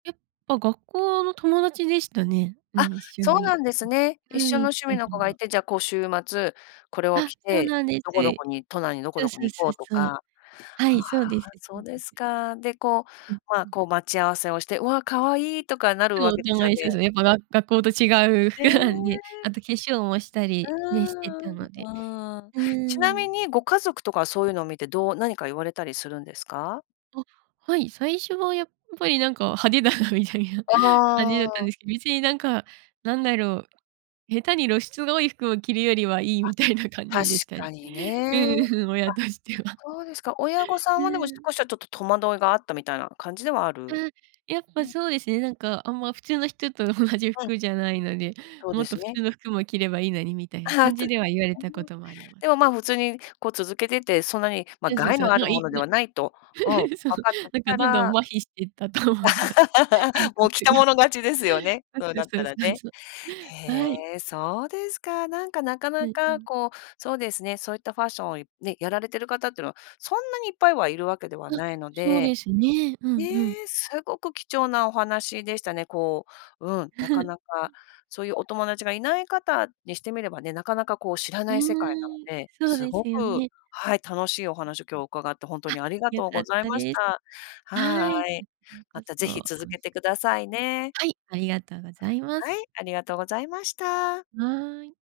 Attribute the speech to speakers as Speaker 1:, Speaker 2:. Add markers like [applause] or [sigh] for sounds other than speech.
Speaker 1: え、あ、学校の友達でしたね。う
Speaker 2: あ、
Speaker 1: ん、一緒
Speaker 2: そうな
Speaker 1: に
Speaker 2: んですね。
Speaker 1: う
Speaker 2: 一
Speaker 1: ん、う
Speaker 2: 緒
Speaker 1: ーん、
Speaker 2: の
Speaker 1: 行っ
Speaker 2: 趣
Speaker 1: て
Speaker 2: 味の
Speaker 1: る
Speaker 2: 子が
Speaker 1: の
Speaker 2: い
Speaker 1: は。
Speaker 2: て、じゃあ、こう、週末、これを
Speaker 1: あ、
Speaker 2: 着
Speaker 1: そう
Speaker 2: て
Speaker 1: なんです。
Speaker 2: どこどこに、都内にどこ
Speaker 1: そう
Speaker 2: どこ
Speaker 1: そう
Speaker 2: に行
Speaker 1: そ
Speaker 2: こ
Speaker 1: う
Speaker 2: うと
Speaker 1: そう。
Speaker 2: か。
Speaker 1: は
Speaker 2: はあ、
Speaker 1: い、そうですそ
Speaker 2: そ
Speaker 1: う
Speaker 2: う
Speaker 1: で
Speaker 2: で
Speaker 1: す。
Speaker 2: すか。で、こう、
Speaker 1: うん
Speaker 2: ま、
Speaker 1: うん。
Speaker 2: こう、待ち合わせをして、「わ、可愛い」とかなるわ
Speaker 1: そう、
Speaker 2: けで
Speaker 1: どん
Speaker 2: すよ
Speaker 1: は一緒
Speaker 2: ね。
Speaker 1: ですね。やっぱが学校と違う
Speaker 2: え
Speaker 1: 服
Speaker 2: え。う
Speaker 1: なんで。あと化粧もしたりね、して
Speaker 2: ー
Speaker 1: た
Speaker 2: ん、
Speaker 1: ので。
Speaker 2: うーん。
Speaker 1: う
Speaker 2: ちな
Speaker 1: ー
Speaker 2: み
Speaker 1: ん。
Speaker 2: にご家族とかは、そういうのを見てどう何か言われたりするんですか？
Speaker 1: あ、はい。最初はやっぱり、なんか、派手だなみたいな
Speaker 2: あ
Speaker 1: 感じだったんで
Speaker 2: あ。
Speaker 1: すけど、別に、なんか、なんだろう、下手に露出が多い服を着るよりはいい
Speaker 2: あ、
Speaker 1: みたいな感
Speaker 2: 確
Speaker 1: じでした。うん
Speaker 2: かにね。
Speaker 1: うん、
Speaker 2: あ、
Speaker 1: 親としては。
Speaker 2: そうですか。親御
Speaker 1: [laughs]
Speaker 2: さ
Speaker 1: う
Speaker 2: んは、でも
Speaker 1: ーん。
Speaker 2: 少しはちょっと戸惑いがあったみたいな感じではあ
Speaker 1: ああ、
Speaker 2: る。
Speaker 1: やっぱ
Speaker 2: ん。
Speaker 1: そうですね、なんか、あんま、普通の人と同じ
Speaker 2: うん。
Speaker 1: 服じゃないので、
Speaker 2: そう
Speaker 1: も
Speaker 2: で
Speaker 1: っと
Speaker 2: す
Speaker 1: 普
Speaker 2: ね。
Speaker 1: 通の服も着ればいいのにみたいな感じ
Speaker 2: [laughs]
Speaker 1: では言われ
Speaker 2: うー
Speaker 1: たこ
Speaker 2: ん。
Speaker 1: ともあります。
Speaker 2: でも、ま、普通に、こう、続けてて、そんなに、ま、
Speaker 1: そうそう
Speaker 2: 害
Speaker 1: そ
Speaker 2: の
Speaker 1: う。
Speaker 2: ある
Speaker 1: ま、い
Speaker 2: も
Speaker 1: い
Speaker 2: の
Speaker 1: か
Speaker 2: で
Speaker 1: な
Speaker 2: はないと、うん、わ
Speaker 1: [laughs] そう。
Speaker 2: かってき
Speaker 1: なんか、
Speaker 2: た
Speaker 1: どんど
Speaker 2: ら
Speaker 1: ん麻痺してったと思います。感
Speaker 2: [laughs] もう、着
Speaker 1: 覚
Speaker 2: た
Speaker 1: が。
Speaker 2: 者勝ちですよね、
Speaker 1: そ
Speaker 2: そう
Speaker 1: う
Speaker 2: なっ
Speaker 1: そ
Speaker 2: た
Speaker 1: うそ
Speaker 2: ら
Speaker 1: うそう
Speaker 2: ね。
Speaker 1: そう。はい。
Speaker 2: へえ、そうですか。なんか、なか
Speaker 1: う
Speaker 2: な
Speaker 1: んう
Speaker 2: か、
Speaker 1: ん。
Speaker 2: こう、そうですね、そういったファッションをいね、やられてる方ってのは、そんなにいっぱいはいるわけでは
Speaker 1: あ、
Speaker 2: ないの
Speaker 1: そう
Speaker 2: で。
Speaker 1: ですね。うん
Speaker 2: ね
Speaker 1: うん。
Speaker 2: え、すごく貴重なお話でしたね。こう、うん、なかなか、
Speaker 1: [laughs]
Speaker 2: そういうお友達がいない方にしてみればね、なかなか、こう、知ら
Speaker 1: う
Speaker 2: ない世界なの
Speaker 1: ーん、
Speaker 2: で。
Speaker 1: そう
Speaker 2: す
Speaker 1: で
Speaker 2: ご
Speaker 1: すよ
Speaker 2: く
Speaker 1: ね。
Speaker 2: はい、楽しいお話を今日伺って、ほんと
Speaker 1: あ、
Speaker 2: にありが
Speaker 1: 良
Speaker 2: とう
Speaker 1: か
Speaker 2: ご
Speaker 1: っ
Speaker 2: ざい
Speaker 1: た
Speaker 2: まし
Speaker 1: です。
Speaker 2: た。
Speaker 1: はい、
Speaker 2: は
Speaker 1: こ
Speaker 2: い。
Speaker 1: ち
Speaker 2: ま
Speaker 1: らこ
Speaker 2: た
Speaker 1: そ
Speaker 2: 是
Speaker 1: 楽
Speaker 2: 非
Speaker 1: しかっ
Speaker 2: 続
Speaker 1: たで
Speaker 2: け
Speaker 1: す。
Speaker 2: てくださいね。
Speaker 1: はい、ありがとうございます。
Speaker 2: はい、ありがとうございました。
Speaker 1: はい。